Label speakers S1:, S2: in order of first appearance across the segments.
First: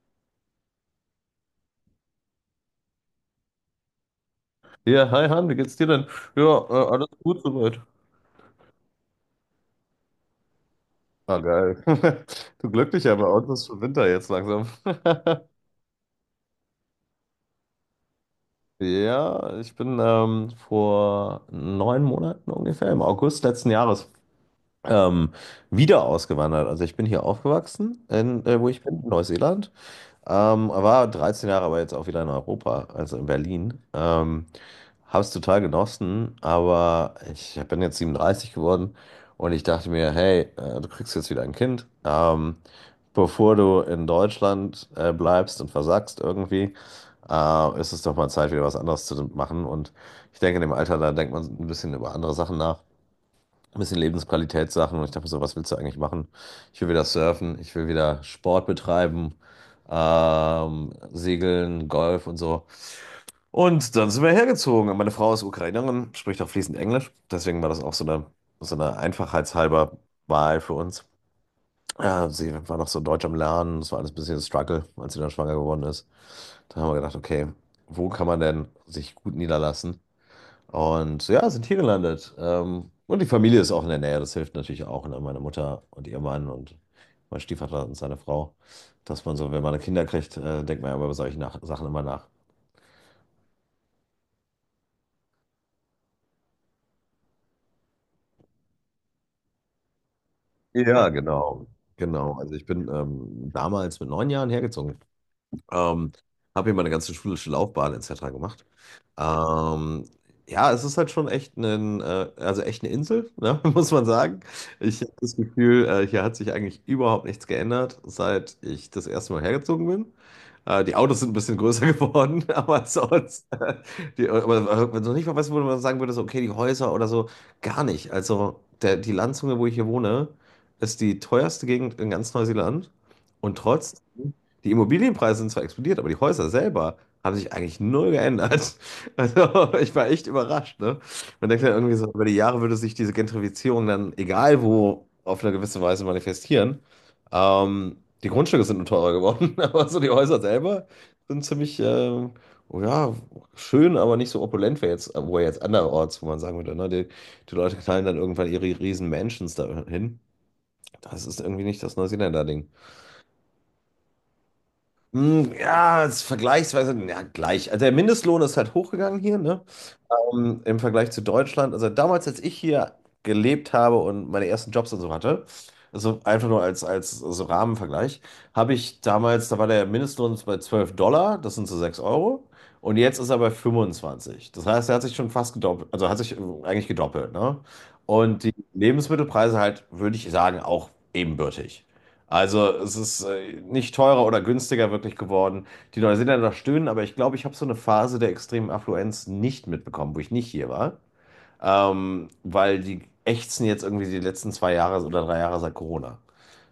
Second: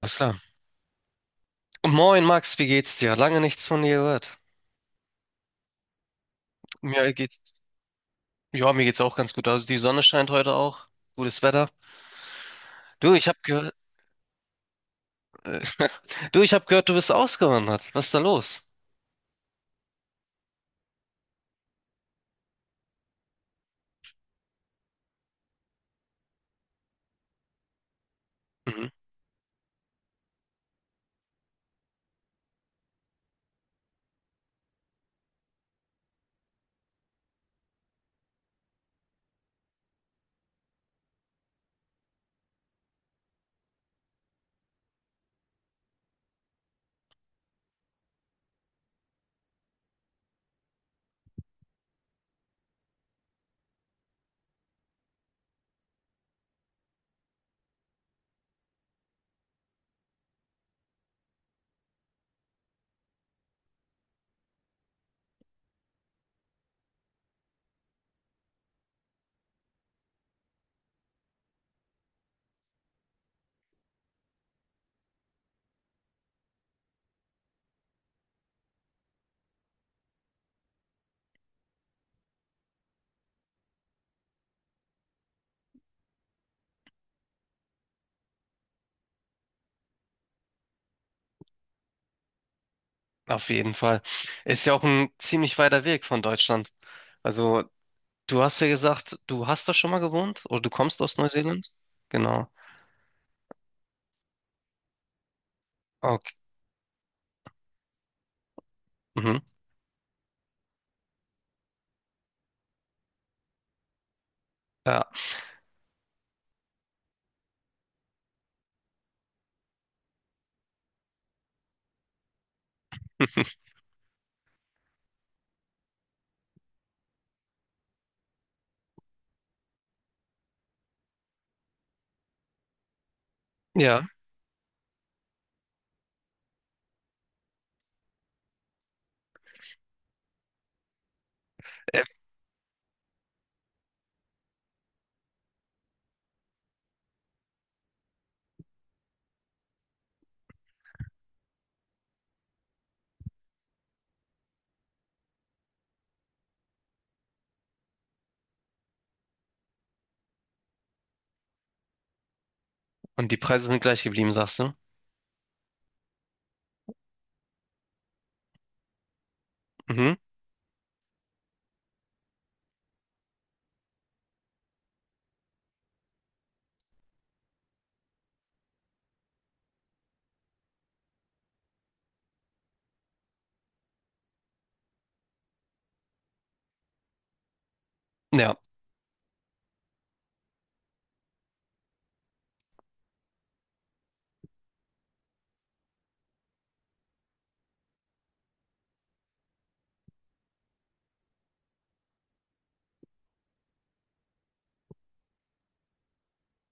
S1: Alles klar. Und Moin Max, wie geht's dir? Lange nichts von dir gehört.
S2: Ja, hi Han, wie geht's dir denn? Ja, alles
S1: Mir
S2: gut
S1: geht's,
S2: soweit.
S1: ja, mir geht's auch ganz gut. Also die Sonne scheint heute auch.
S2: Ah,
S1: Gutes Wetter.
S2: geil. Du
S1: Du,
S2: Glücklicher, bei
S1: ich hab
S2: uns ist
S1: gehört,
S2: schon Winter jetzt langsam.
S1: du, ich hab gehört, du bist ausgewandert. Was ist da los?
S2: Ja, ich bin vor 9 Monaten ungefähr, im August letzten Jahres, ähm, wieder ausgewandert. Also ich bin hier aufgewachsen, wo ich
S1: Mhm.
S2: bin, in Neuseeland. War 13 Jahre, aber jetzt auch wieder in Europa, also in Berlin. Habe es total genossen, aber ich bin jetzt 37 geworden und ich dachte mir, hey, du kriegst jetzt wieder ein Kind. Bevor du in Deutschland bleibst und versackst irgendwie, ist es doch mal Zeit, wieder was anderes zu machen. Und ich denke, in dem Alter, da denkt man ein bisschen über andere Sachen nach, ein bisschen Lebensqualitätssachen. Und ich dachte mir so, was willst du eigentlich machen? Ich will wieder surfen, ich will wieder Sport betreiben, segeln, Golf und so. Und dann sind wir hergezogen. Und meine Frau ist Ukrainerin, spricht auch fließend Englisch. Deswegen war das auch so eine einfachheitshalber Wahl für uns. Ja, sie war noch so deutsch am Lernen. Das war alles ein bisschen ein Struggle, als sie dann schwanger geworden ist. Da haben wir gedacht, okay, wo kann man denn sich gut niederlassen? Und ja, sind hier gelandet. Und die Familie ist auch in der Nähe. Das hilft natürlich auch. Ne? Meine Mutter und ihr Mann und mein Stiefvater und seine Frau. Dass man so, wenn man Kinder kriegt, denkt man ja über solche nach Sachen immer nach.
S1: Auf jeden Fall. Ist ja auch ein ziemlich weiter Weg von Deutschland. Also, du hast ja gesagt, du hast da schon mal gewohnt oder du kommst
S2: Ja,
S1: aus
S2: genau.
S1: Neuseeland?
S2: Genau.
S1: Genau.
S2: Also ich bin damals mit 9 Jahren hergezogen. Ähm,
S1: Okay.
S2: habe hier meine ganze schulische Laufbahn etc. gemacht.
S1: Mhm.
S2: Ähm, ja, es ist halt schon echt also echt eine Insel, ne, muss man sagen. Ich
S1: Ja.
S2: habe das Gefühl, hier hat sich eigentlich überhaupt nichts geändert, seit ich das erste Mal hergezogen bin. Die Autos sind ein bisschen größer geworden, aber sonst, aber wenn du nicht mal weißt, wo man sagen würde, so, okay, die Häuser oder so, gar nicht. Also die Landzunge, wo ich hier wohne, ist die teuerste Gegend in ganz Neuseeland. Und
S1: Ja.
S2: trotzdem die Immobilienpreise sind zwar explodiert, aber die Häuser selber haben sich eigentlich null geändert. Also ich war echt überrascht, ne? Man denkt ja irgendwie
S1: Äh,
S2: so, über die Jahre würde sich diese Gentrifizierung dann, egal wo, auf eine gewisse Weise manifestieren. Ähm, die Grundstücke sind nur teurer geworden, aber so die Häuser selber sind ziemlich, oh ja, schön, aber nicht so opulent wie jetzt, wo jetzt anderorts, wo man sagen würde, ne? Die Leute knallen dann irgendwann ihre riesen Mansions da hin. Das ist irgendwie nicht das Neuseeländer-Ding.
S1: Und die Preise sind gleich geblieben, sagst du?
S2: Hm, ja, ist vergleichsweise, ja, gleich. Also der Mindestlohn ist halt hochgegangen hier, ne?
S1: Mhm.
S2: Im Vergleich zu Deutschland. Also damals, als ich hier gelebt habe und meine ersten Jobs und so hatte, also einfach nur als, als so Rahmenvergleich, habe ich damals, da war der Mindestlohn bei 12 Dollar, das sind so 6 Euro. Und jetzt ist er bei 25. Das heißt, er hat sich schon fast gedoppelt, also hat sich eigentlich gedoppelt, ne? Und die
S1: Ja.
S2: Lebensmittelpreise halt, würde ich sagen, auch ebenbürtig. Also es ist nicht teurer oder günstiger wirklich geworden. Die Neuseeländer noch stöhnen, aber ich glaube, ich habe so eine Phase der extremen Affluenz nicht mitbekommen, wo ich nicht hier war. Weil die ächzen jetzt irgendwie die letzten zwei Jahre oder drei Jahre seit Corona.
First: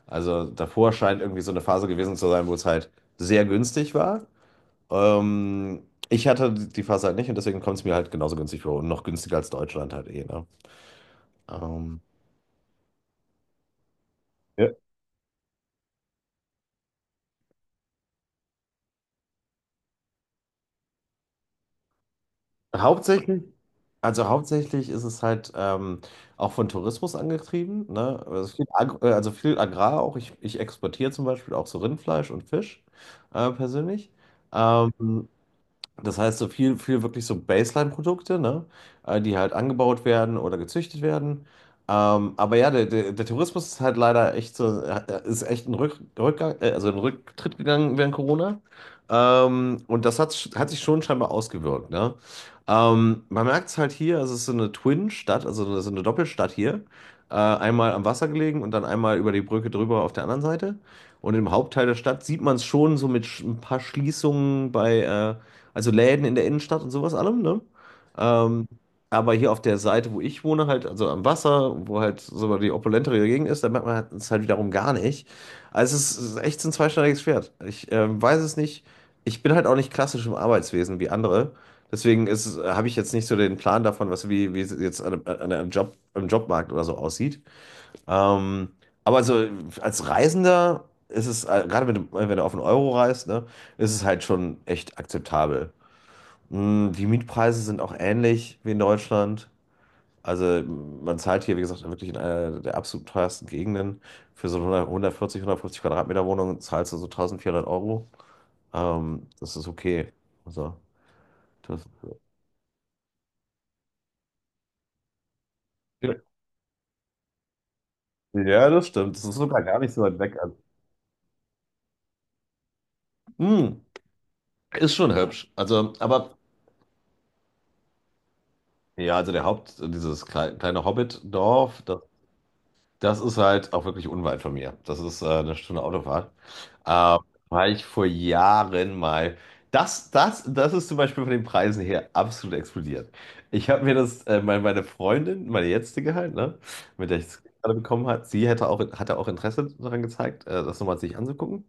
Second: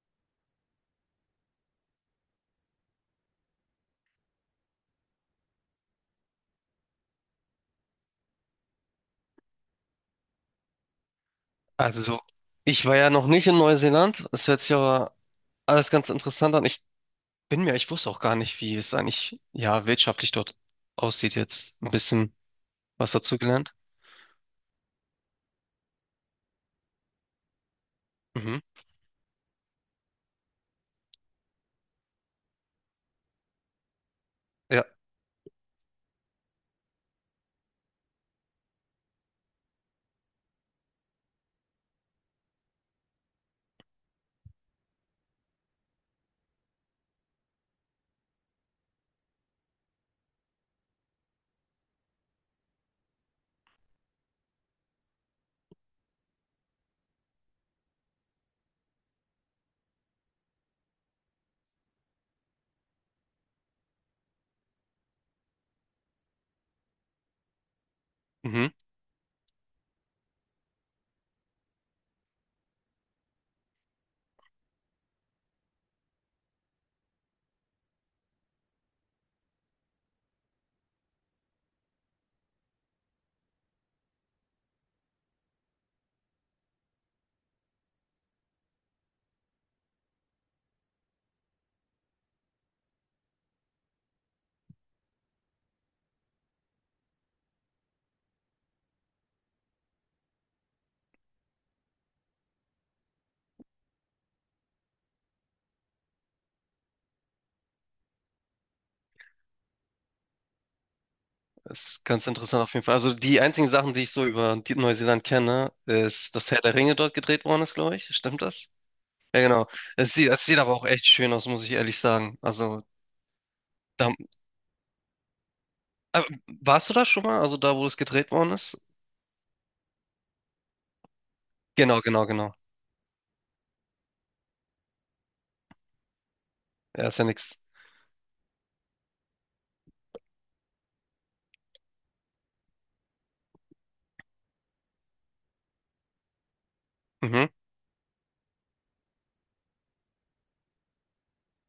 S2: Also davor scheint irgendwie so eine Phase gewesen zu sein, wo es halt sehr günstig war. Ähm, ich hatte die Phase halt nicht und deswegen kommt es mir halt genauso günstig vor und noch günstiger als Deutschland halt eh, ne? Ähm,
S1: Also, so, ich war ja noch nicht in Neuseeland. Das hört sich
S2: Ja.
S1: aber alles ganz interessant an. Ich wusste auch gar nicht, wie es eigentlich, ja, wirtschaftlich dort aussieht jetzt. Ein bisschen was dazu
S2: Hauptsächlich,
S1: gelernt.
S2: also hauptsächlich ist es halt auch von Tourismus angetrieben, ne?
S1: Mhm.
S2: Also viel Agrar auch. Ich exportiere zum Beispiel auch so Rindfleisch und Fisch persönlich.
S1: Ja,
S2: Ähm, das heißt, so viel, viel wirklich so Baseline-Produkte, ne? Die halt angebaut werden oder gezüchtet werden. Aber ja, der Tourismus ist halt leider echt so, ist echt ein Rückgang, also ein Rücktritt gegangen während Corona. Und das hat sich schon scheinbar ausgewirkt, ne? Man merkt es halt hier, also es ist so eine Twin-Stadt, also so eine Doppelstadt hier. Einmal am Wasser gelegen und dann einmal über die Brücke drüber auf der anderen Seite. Und im Hauptteil der Stadt sieht man es schon so mit ein paar Schließungen bei, also Läden in der Innenstadt und sowas allem, ne? Ähm,
S1: mhm.
S2: aber hier auf der Seite, wo ich wohne, halt, also am Wasser, wo halt so die opulentere Gegend ist, da merkt man halt- es halt wiederum gar nicht. Also es ist echt so ein zweischneidiges Schwert. Ich weiß es nicht. Ich bin halt auch nicht klassisch im Arbeitswesen wie andere. Deswegen habe ich jetzt nicht so den Plan davon, was wie, wie es jetzt an Job, im Jobmarkt oder so aussieht. Ähm, aber also als Reisender ist es, gerade wenn du auf den Euro reist, ne, ist es halt schon echt akzeptabel. Die Mietpreise sind auch ähnlich wie in Deutschland. Also man zahlt hier, wie gesagt, wirklich in einer der absolut teuersten Gegenden. Für so eine 100 140, 150 Quadratmeter Wohnung zahlst du so 1400 Euro. Das ist okay. Also, das,
S1: Ist ganz interessant auf jeden Fall. Also, die einzigen Sachen, die ich so über die Neuseeland kenne, ist, dass Herr der Ringe dort gedreht worden ist, glaube ich. Stimmt das?
S2: ja, das stimmt. Das ist
S1: Ja,
S2: sogar
S1: genau.
S2: gar nicht so weit weg.
S1: Es
S2: Also,
S1: sieht aber auch echt schön aus, muss ich ehrlich sagen. Also,
S2: mm,
S1: da,
S2: ist schon hübsch. Also,
S1: aber
S2: aber
S1: warst du da schon mal? Also, da, wo es gedreht worden ist?
S2: ja, also dieses kleine Hobbit-Dorf, das
S1: Genau, genau, genau.
S2: Das ist halt auch wirklich unweit von mir. Das ist eine Stunde Autofahrt.
S1: Ja,
S2: Ähm,
S1: ist ja nix.
S2: war ich vor Jahren mal. Das ist zum Beispiel von den Preisen her absolut explodiert. Ich habe mir das, meine Freundin, meine jetzige halt, ne, mit der ich es
S1: Mhm.
S2: gerade bekommen hat, sie hätte auch, hatte auch Interesse daran gezeigt, das nochmal sich anzugucken.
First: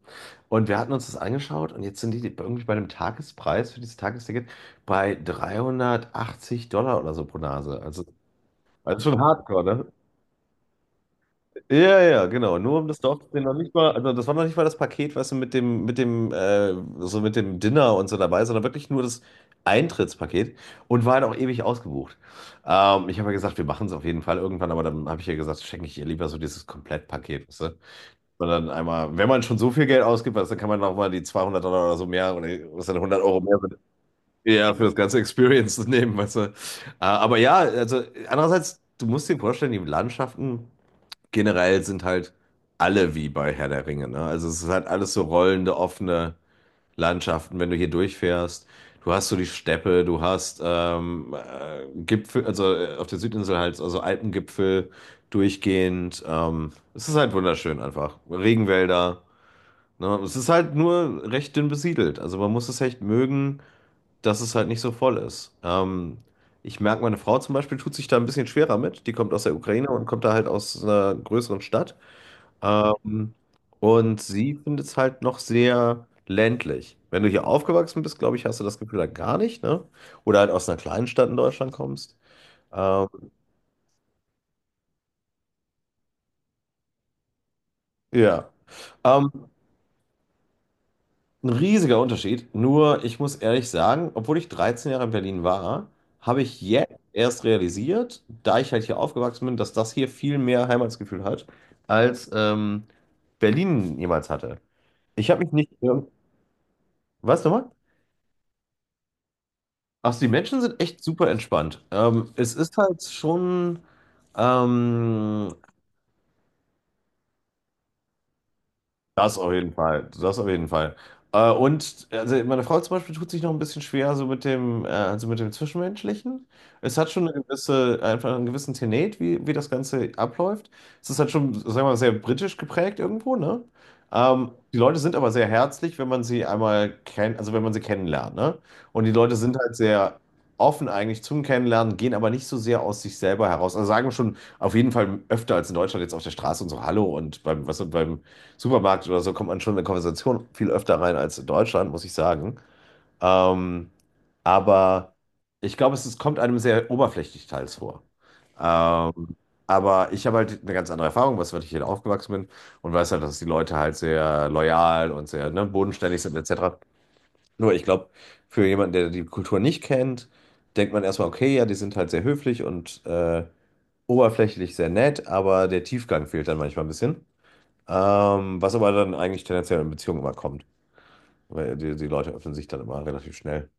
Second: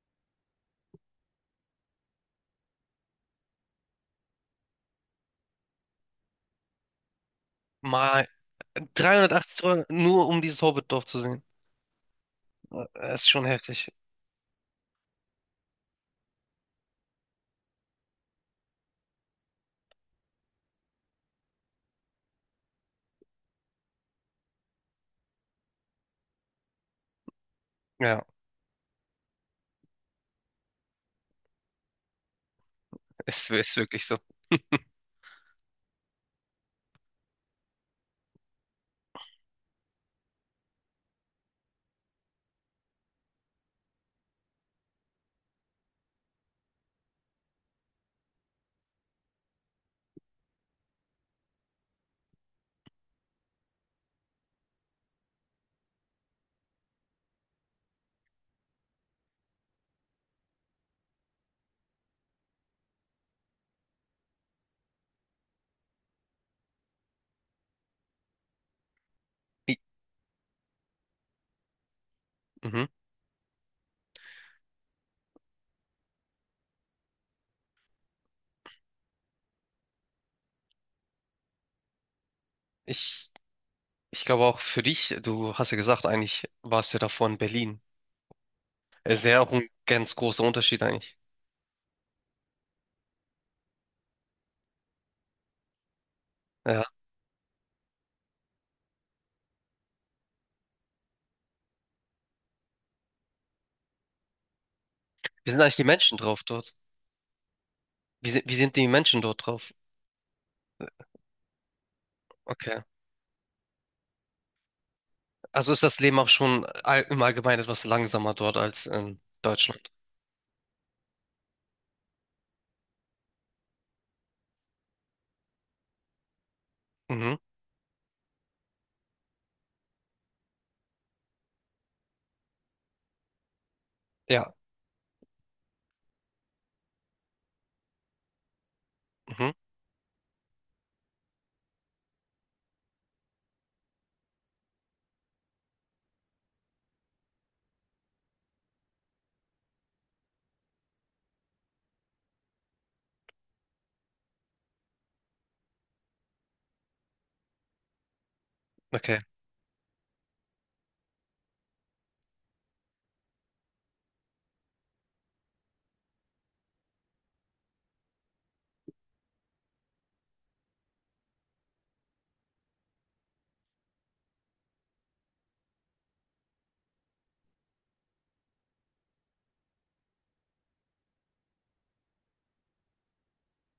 S2: Und wir hatten uns das angeschaut und jetzt sind die irgendwie bei einem Tagespreis für dieses Tagesticket bei 380 Dollar oder so pro Nase.
S1: Mal
S2: Also schon
S1: 380
S2: hardcore,
S1: Euro
S2: ne?
S1: nur um dieses Hobbitdorf zu sehen.
S2: Ja, ja, genau. Nur um das Dorf
S1: Das
S2: zu
S1: ist
S2: sehen,
S1: schon
S2: noch nicht mal,
S1: heftig.
S2: also das war noch nicht mal das Paket, weißt du, mit dem, so mit dem Dinner und so dabei, sondern wirklich nur das Eintrittspaket und war halt auch ewig ausgebucht. Ich habe ja gesagt, wir machen es auf jeden Fall irgendwann, aber dann habe ich ja gesagt, schenke ich ihr lieber so dieses Komplettpaket, weißt du?
S1: Ja,
S2: Und dann einmal, wenn man schon so viel Geld ausgibt, weißt du, dann kann man nochmal die 200 Dollar oder so mehr oder was dann 100 Euro
S1: es
S2: mehr sind,
S1: ist wirklich so.
S2: ja, für das ganze Experience nehmen, weißt du? Aber ja, also andererseits, du musst dir vorstellen, die Landschaften generell sind halt alle wie bei Herr der Ringe, ne? Also es ist halt alles so rollende, offene Landschaften, wenn du hier durchfährst. Du hast so die Steppe, du hast Gipfel, also auf der Südinsel halt, also Alpengipfel durchgehend. Es ist halt wunderschön einfach. Regenwälder, ne? Es ist halt nur recht dünn besiedelt. Also man muss es echt mögen, dass es halt nicht so voll ist. Ich merke, meine Frau zum Beispiel tut sich da ein bisschen schwerer mit. Die kommt aus der
S1: Ich,
S2: Ukraine und kommt da halt aus einer größeren Stadt.
S1: mhm.
S2: Ähm, und sie findet es halt noch sehr ländlich. Wenn du hier aufgewachsen bist, glaube ich, hast du das Gefühl halt gar nicht, ne? Oder halt aus einer kleinen Stadt in Deutschland kommst. Ähm,
S1: Ich, ich glaube auch, für dich, du hast ja gesagt, eigentlich warst du ja davor in Berlin.
S2: ja.
S1: Es ist
S2: Ähm,
S1: ja auch ein ganz großer Unterschied eigentlich.
S2: ein riesiger Unterschied. Nur, ich muss ehrlich sagen, obwohl ich 13 Jahre in Berlin war, habe ich
S1: Ja.
S2: jetzt erst realisiert, da ich halt hier aufgewachsen bin, dass das hier viel mehr Heimatsgefühl hat, als Berlin jemals hatte. Ich habe
S1: Wie
S2: mich
S1: sind
S2: nicht.
S1: eigentlich die Menschen drauf dort?
S2: Was nochmal?
S1: Wie sind die Menschen dort drauf?
S2: Ach, so, die Menschen sind echt super entspannt. Es ist
S1: Okay.
S2: halt schon. ähm,
S1: Also ist das Leben auch schon all, im Allgemeinen etwas langsamer dort als in
S2: Das auf jeden
S1: Deutschland.
S2: Fall, das auf jeden Fall. Und also meine Frau zum Beispiel tut sich noch ein bisschen schwer so mit dem, also mit dem Zwischenmenschlichen. Es hat schon
S1: Mhm.
S2: eine gewisse, einfach einen gewissen Tenet, wie das Ganze abläuft. Es ist halt schon, sagen wir mal, sehr britisch geprägt irgendwo, ne? Ähm,
S1: Ja.
S2: die Leute sind aber sehr herzlich, wenn man sie einmal kennt, also wenn man sie kennenlernt, ne? Und die Leute
S1: Mhm.
S2: sind halt sehr offen eigentlich zum Kennenlernen, gehen aber nicht so sehr aus sich selber heraus. Also sagen schon auf jeden Fall öfter als in Deutschland jetzt auf der Straße und so Hallo und beim, was und beim Supermarkt oder so kommt man schon in eine Konversation viel öfter rein als in Deutschland, muss ich sagen. Ähm, aber ich glaube, es kommt einem sehr oberflächlich teils vor.
S1: Okay.
S2: Ähm, aber ich habe halt eine ganz andere Erfahrung, was weil ich hier aufgewachsen bin und weiß halt, dass die Leute halt sehr loyal und sehr, ne, bodenständig sind etc. Nur ich glaube, für jemanden, der die Kultur nicht kennt, denkt man erstmal, okay, ja, die sind halt sehr höflich und oberflächlich sehr nett, aber der Tiefgang fehlt dann manchmal ein bisschen. Was aber dann eigentlich tendenziell in Beziehungen immer kommt, weil die Leute öffnen sich dann immer relativ schnell.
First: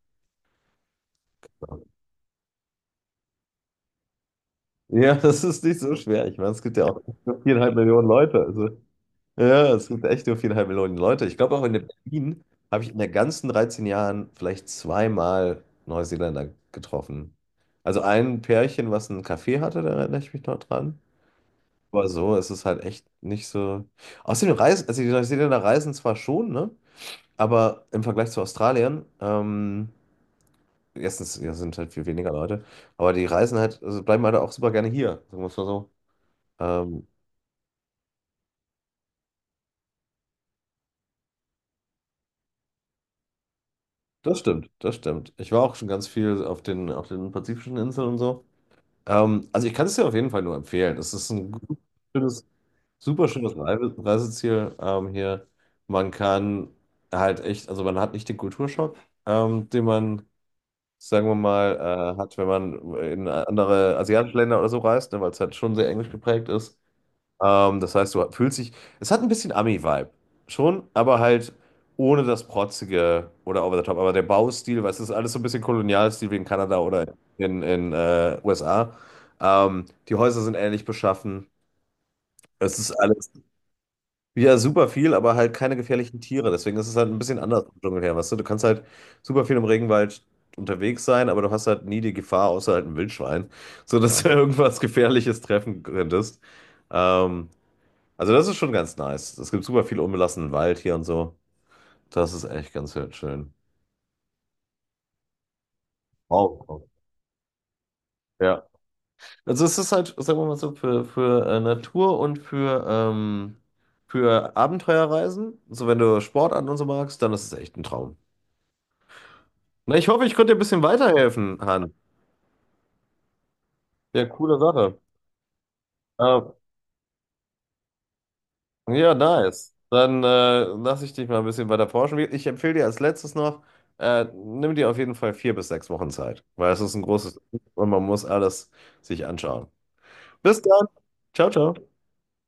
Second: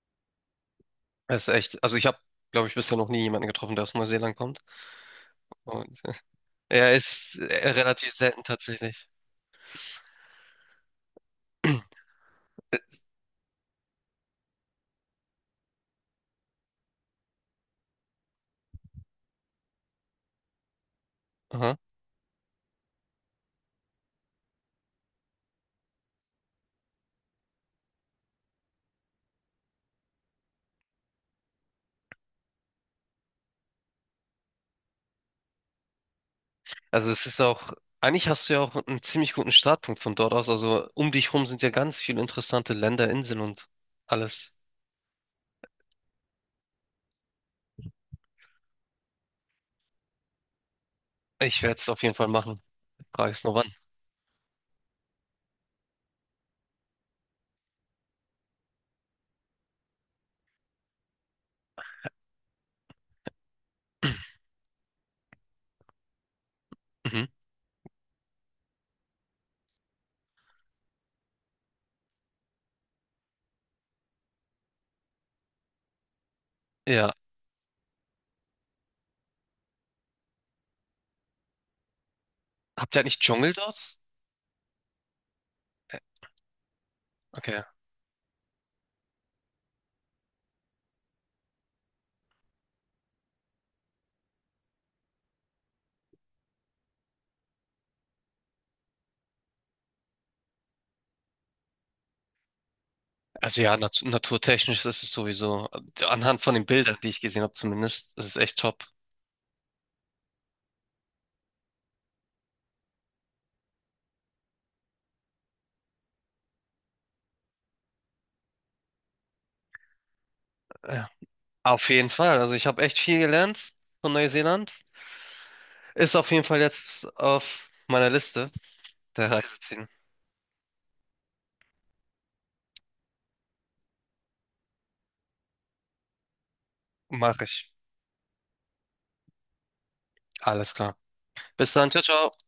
S1: Das ist echt. Also ich habe, glaube ich, bisher noch nie jemanden getroffen, der aus Neuseeland kommt.
S2: Ja, das ist nicht so schwer. Ich meine, es gibt ja
S1: Ja,
S2: auch
S1: ist
S2: nur 4,5 Millionen
S1: relativ
S2: Leute.
S1: selten
S2: Also,
S1: tatsächlich.
S2: ja, es gibt echt nur 4,5 Millionen Leute. Ich glaube, auch in Berlin
S1: Äh,
S2: habe ich in den ganzen 13 Jahren vielleicht zweimal Neuseeländer getroffen. Also ein Pärchen, was einen Café hatte, da erinnere ich mich noch dran.
S1: Aha.
S2: Aber so ist es halt echt nicht so. Außerdem reisen, also die Neuseeländer reisen zwar schon, ne? Aber im Vergleich zu Australien, Erstens, ja, sind halt viel weniger Leute, aber die reisen halt, also bleiben halt auch super gerne hier, sagen wir es mal so. Ähm,
S1: Also es ist auch, eigentlich hast du ja auch einen ziemlich guten Startpunkt von dort aus. Also um dich rum sind ja ganz viele interessante Länder, Inseln und
S2: das
S1: alles.
S2: stimmt, das stimmt. Ich war auch schon ganz viel auf den pazifischen Inseln und so. Also ich kann es dir auf jeden Fall nur empfehlen. Es ist ein
S1: Ich werde es auf jeden Fall
S2: schönes,
S1: machen.
S2: super
S1: Frage ist nur
S2: schönes
S1: wann.
S2: Reiseziel hier. Man kann halt echt, also man hat nicht den Kulturschock, den man, sagen wir mal, hat, wenn man in andere asiatische Länder oder so reist, ne, weil es halt schon sehr englisch geprägt ist.
S1: Mhm.
S2: Das heißt, du fühlst dich. Es hat ein bisschen Ami-Vibe. Schon, aber halt ohne das Protzige oder over the top. Aber der Baustil, weißt du, das ist alles so ein bisschen Kolonialstil wie in Kanada oder
S1: Ja.
S2: in USA. Die Häuser sind ähnlich beschaffen. Es ist
S1: Habt ihr eigentlich
S2: alles,
S1: Dschungel dort?
S2: ja, super viel, aber halt keine
S1: Äh,
S2: gefährlichen Tiere. Deswegen ist es halt ein bisschen
S1: Okay.
S2: anders im Dschungel her, weißt du? Du kannst halt super viel im Regenwald unterwegs sein, aber du hast halt nie die Gefahr, außer halt ein Wildschwein, so dass du irgendwas Gefährliches treffen könntest. Ähm, also das ist schon ganz nice. Es gibt super viel unbelassenen Wald hier und so. Das ist echt ganz schön.
S1: Also ja, naturtechnisch ist es sowieso, anhand von den
S2: Wow.
S1: Bildern, die ich gesehen habe zumindest, ist es echt
S2: Ja.
S1: top.
S2: Also es ist halt, sagen wir mal so, für Natur und für Abenteuerreisen. So, wenn du Sport an und so magst, dann ist es echt ein Traum. Na, ich hoffe, ich konnte dir ein bisschen
S1: Ja.
S2: weiterhelfen,
S1: Auf
S2: Han.
S1: jeden Fall. Also ich habe echt viel gelernt von
S2: Ja, coole
S1: Neuseeland.
S2: Sache.
S1: Ist auf jeden
S2: Ähm,
S1: Fall jetzt auf meiner Liste.
S2: Ja,
S1: Der
S2: nice.
S1: Reiseziehen.
S2: Dann lasse ich dich mal ein bisschen weiter forschen. Ich empfehle dir als letztes noch, nimm dir auf jeden Fall 4 bis 6 Wochen Zeit, weil es ist ein großes
S1: Mache ich.
S2: und man muss alles sich anschauen. Bis
S1: Alles
S2: dann.
S1: klar.
S2: Ciao,
S1: Bis dann.
S2: ciao.
S1: Ciao, ciao.